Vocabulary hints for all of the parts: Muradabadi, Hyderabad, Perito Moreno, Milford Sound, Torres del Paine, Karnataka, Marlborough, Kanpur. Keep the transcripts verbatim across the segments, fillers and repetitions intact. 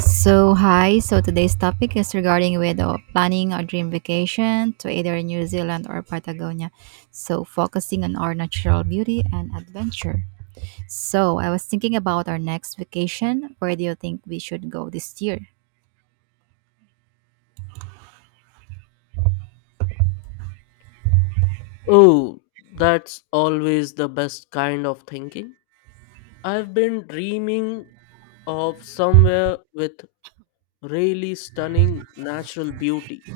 So hi, so today's topic is regarding with uh, planning a dream vacation to either New Zealand or Patagonia. So focusing on our natural beauty and adventure. So I was thinking about our next vacation. Where do you think we should go this year? Oh, that's always the best kind of thinking. I've been dreaming of somewhere with really stunning natural beauty.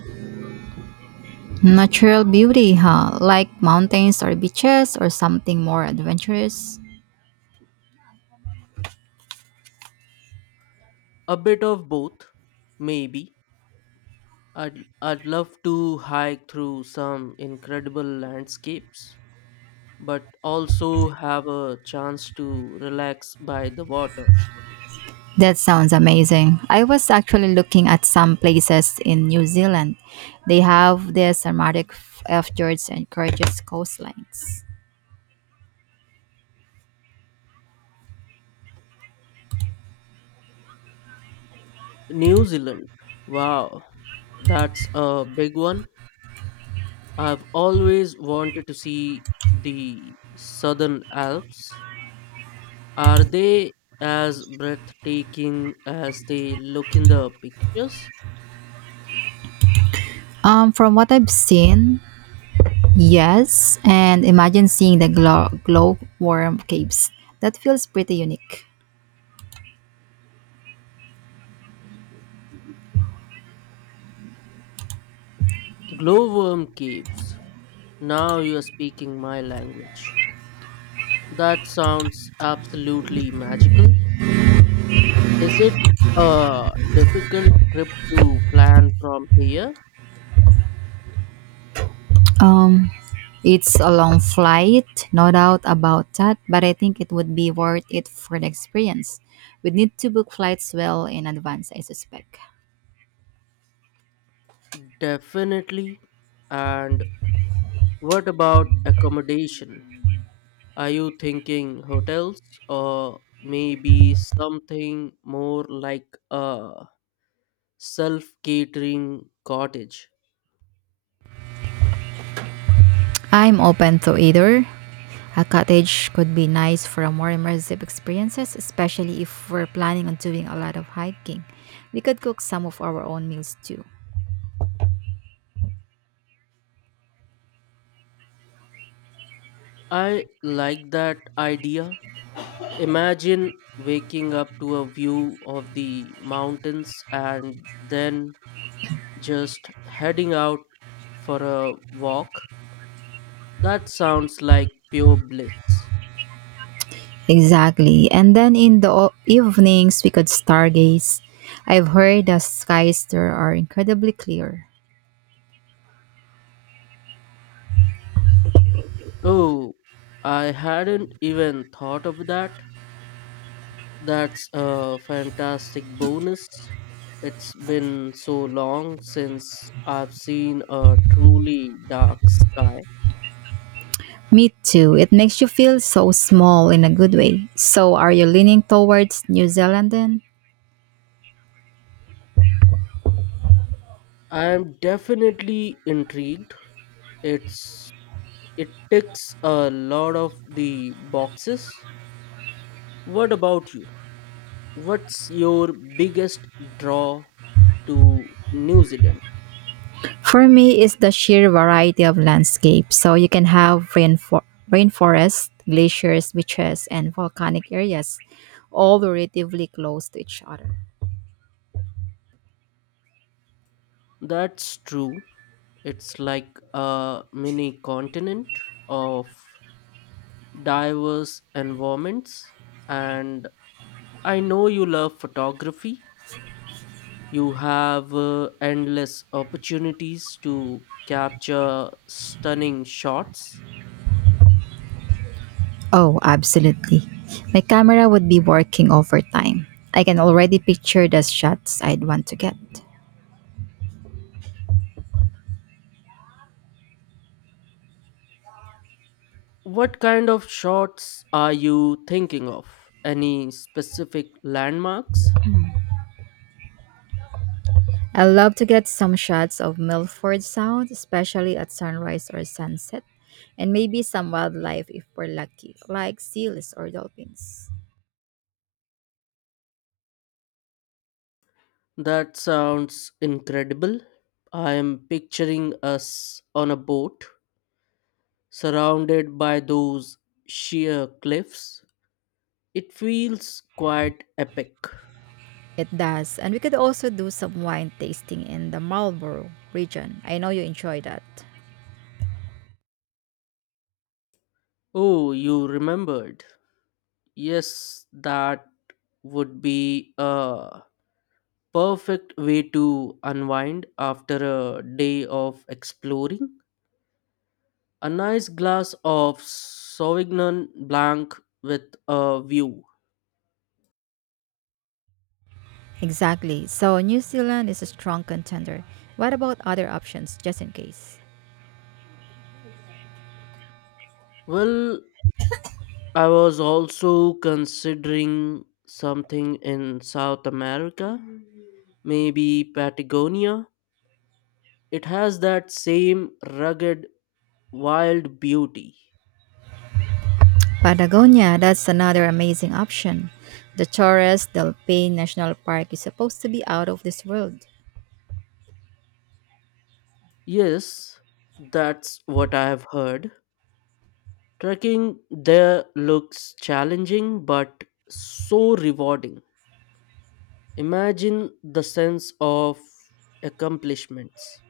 Natural beauty, huh? Like mountains or beaches or something more adventurous? A bit of both, maybe. I'd, I'd love to hike through some incredible landscapes, but also have a chance to relax by the water. That sounds amazing. I was actually looking at some places in New Zealand. They have this aromatic f- fjords and gorgeous coastlines. New Zealand, wow, that's a big one. I've always wanted to see the Southern Alps. Are they as breathtaking as they look in the pictures? Um, from what I've seen, yes, and imagine seeing the glow glowworm caves. That feels pretty unique. Glowworm caves. Now you are speaking my language. That sounds absolutely magical. Is it a difficult trip to plan from here? Um, it's a long flight, no doubt about that, but I think it would be worth it for the experience. We need to book flights well in advance, I suspect. Definitely. And what about accommodation? Are you thinking hotels or maybe something more like a self catering cottage? I'm open to either. A cottage could be nice for a more immersive experiences, especially if we're planning on doing a lot of hiking. We could cook some of our own meals too. I like that idea. Imagine waking up to a view of the mountains and then just heading out for a walk. That sounds like pure bliss. Exactly. And then in the o- evenings, we could stargaze. I've heard the skies there are incredibly clear. Oh, I hadn't even thought of that. That's a fantastic bonus. It's been so long since I've seen a truly dark sky. Me too. It makes you feel so small in a good way. So, are you leaning towards New Zealand then? I'm definitely intrigued. It's it ticks a lot of the boxes. What about you? What's your biggest draw to New Zealand? For me, it's the sheer variety of landscapes. So you can have rainfor- rainforests, glaciers, beaches, and volcanic areas, all relatively close to each other. That's true. It's like a mini continent of diverse environments, and I know you love photography. You have uh, endless opportunities to capture stunning shots. Oh, absolutely. My camera would be working overtime. I can already picture the shots I'd want to get. What kind of shots are you thinking of? Any specific landmarks? I love to get some shots of Milford Sound, especially at sunrise or sunset, and maybe some wildlife if we're lucky, like seals or dolphins. That sounds incredible. I am picturing us on a boat surrounded by those sheer cliffs. It feels quite epic. It does. And we could also do some wine tasting in the Marlborough region. I know you enjoy that. Oh, you remembered. Yes, that would be a perfect way to unwind after a day of exploring. A nice glass of Sauvignon Blanc with a view. Exactly. So New Zealand is a strong contender. What about other options, just in case? Well, I was also considering something in South America, maybe Patagonia. It has that same rugged, wild beauty. Patagonia, that's another amazing option. The Torres del Paine National Park is supposed to be out of this world. Yes, that's what I have heard. Trekking there looks challenging but so rewarding. Imagine the sense of accomplishments.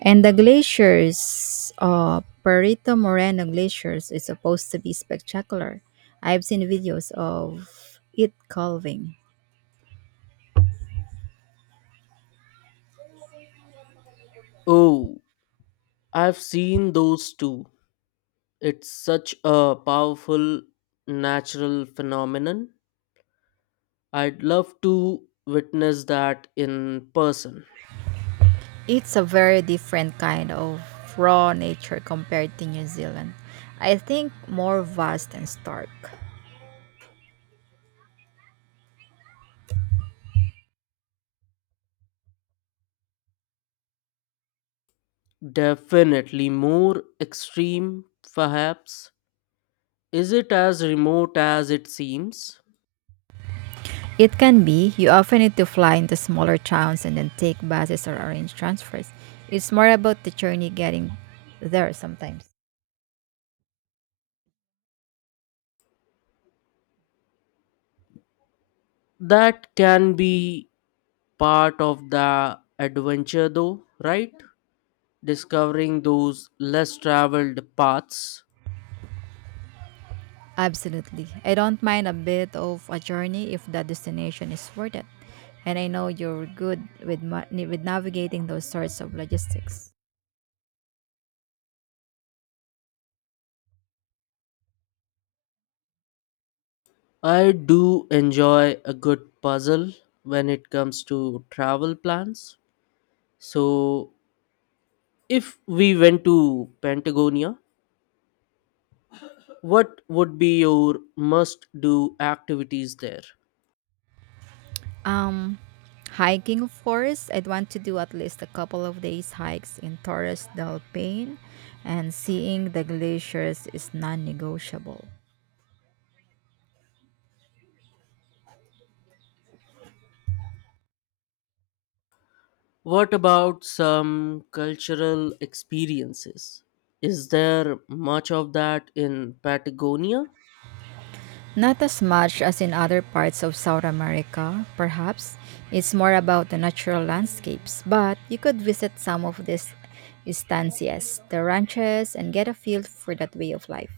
And the glaciers, uh, Perito Moreno Glaciers, is supposed to be spectacular. I've seen videos of it calving. Oh, I've seen those too. It's such a powerful natural phenomenon. I'd love to witness that in person. It's a very different kind of raw nature compared to New Zealand. I think more vast and stark. Definitely more extreme, perhaps. Is it as remote as it seems? It can be. You often need to fly into smaller towns and then take buses or arrange transfers. It's more about the journey getting there sometimes. That can be part of the adventure, though, right? Discovering those less traveled paths. Absolutely. I don't mind a bit of a journey if the destination is worth it. And I know you're good with ma- with navigating those sorts of logistics. I do enjoy a good puzzle when it comes to travel plans. So, if we went to Patagonia, what would be your must do activities there? Um, Hiking, of course. I'd want to do at least a couple of days hikes in Torres del Paine, and seeing the glaciers is non-negotiable. What about some cultural experiences? Is there much of that in Patagonia? Not as much as in other parts of South America, perhaps. It's more about the natural landscapes, but you could visit some of these estancias, the ranches, and get a feel for that way of life.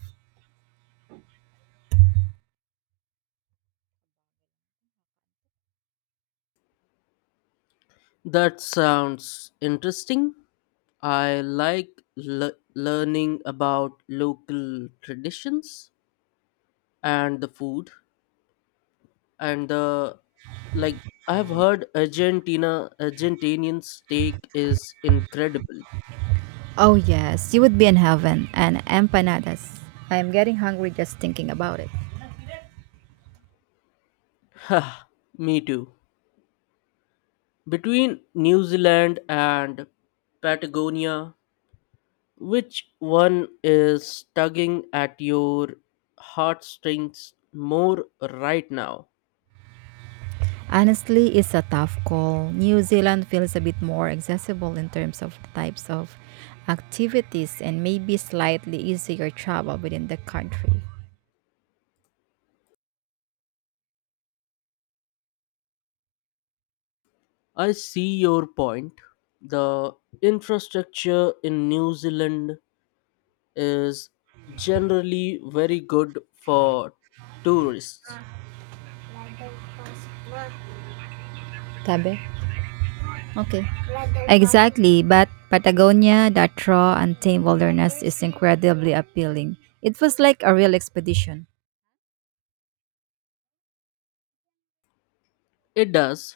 That sounds interesting. I like le- learning about local traditions and the food and the, like, I have heard Argentina Argentinian steak is incredible. Oh, yes, you would be in heaven and empanadas. I am getting hungry just thinking about it. Ha, me too. Between New Zealand and Patagonia, which one is tugging at your heartstrings more right now? Honestly, it's a tough call. New Zealand feels a bit more accessible in terms of types of activities and maybe slightly easier travel within the country. I see your point. The infrastructure in New Zealand is generally very good for tourists. Tabe? Okay. Exactly, but Patagonia, that raw, untamed wilderness is incredibly appealing. It was like a real expedition. It does.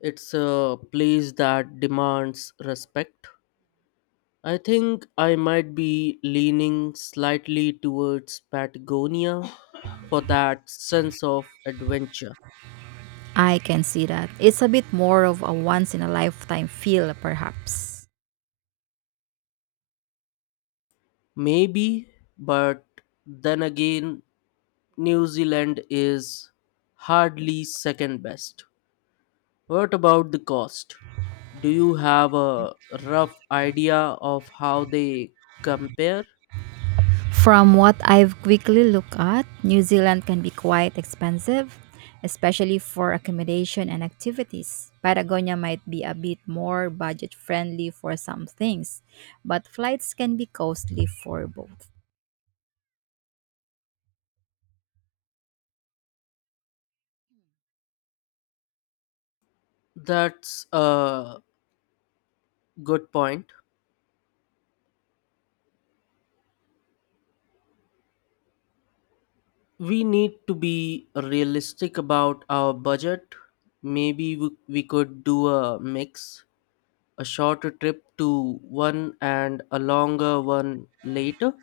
It's a place that demands respect. I think I might be leaning slightly towards Patagonia for that sense of adventure. I can see that. It's a bit more of a once in a lifetime feel, perhaps. Maybe, but then again, New Zealand is hardly second best. What about the cost? Do you have a rough idea of how they compare? From what I've quickly looked at, New Zealand can be quite expensive, especially for accommodation and activities. Patagonia might be a bit more budget friendly for some things, but flights can be costly for both. That's a good point. We need to be realistic about our budget. Maybe we, we could do a mix, a shorter trip to one and a longer one later.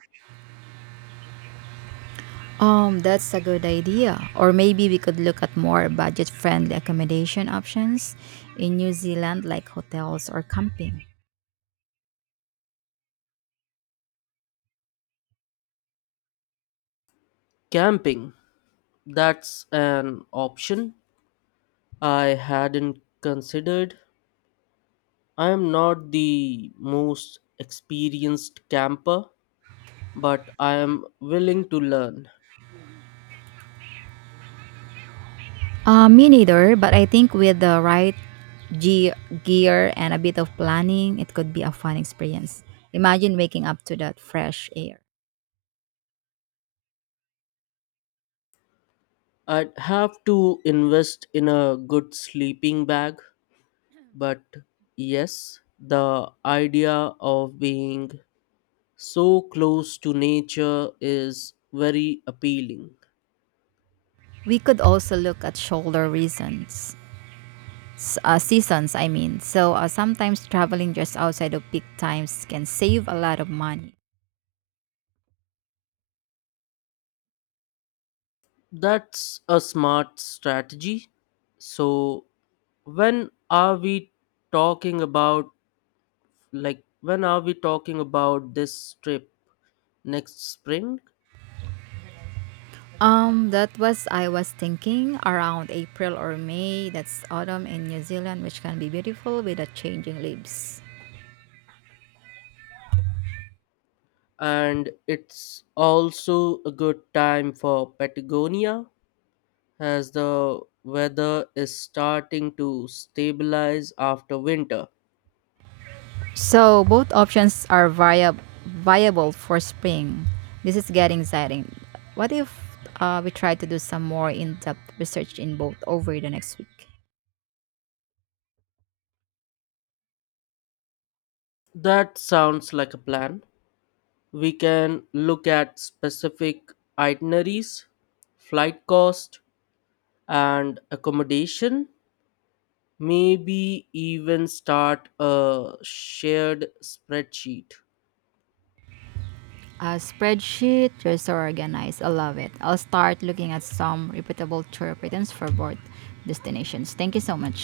Um, that's a good idea. Or maybe we could look at more budget friendly accommodation options in New Zealand like hotels or camping. Camping, that's an option I hadn't considered. I am not the most experienced camper, but I am willing to learn. Uh, me neither, but I think with the right ge- gear and a bit of planning, it could be a fun experience. Imagine waking up to that fresh air. I'd have to invest in a good sleeping bag, but yes, the idea of being so close to nature is very appealing. We could also look at shoulder reasons, s- uh, seasons, I mean. So uh, sometimes traveling just outside of peak times can save a lot of money. That's a smart strategy. So, when are we talking about like when are we talking about this trip? Next spring? Um, that was I was thinking around April or May. That's autumn in New Zealand, which can be beautiful with the changing leaves. And it's also a good time for Patagonia, as the weather is starting to stabilize after winter. So both options are viab- viable for spring. This is getting exciting. What if uh, we try to do some more in-depth research in both over the next week? That sounds like a plan. We can look at specific itineraries, flight cost, and accommodation. Maybe even start a shared spreadsheet. A spreadsheet, you're so organized. I love it. I'll start looking at some reputable tour patterns for both destinations. Thank you so much.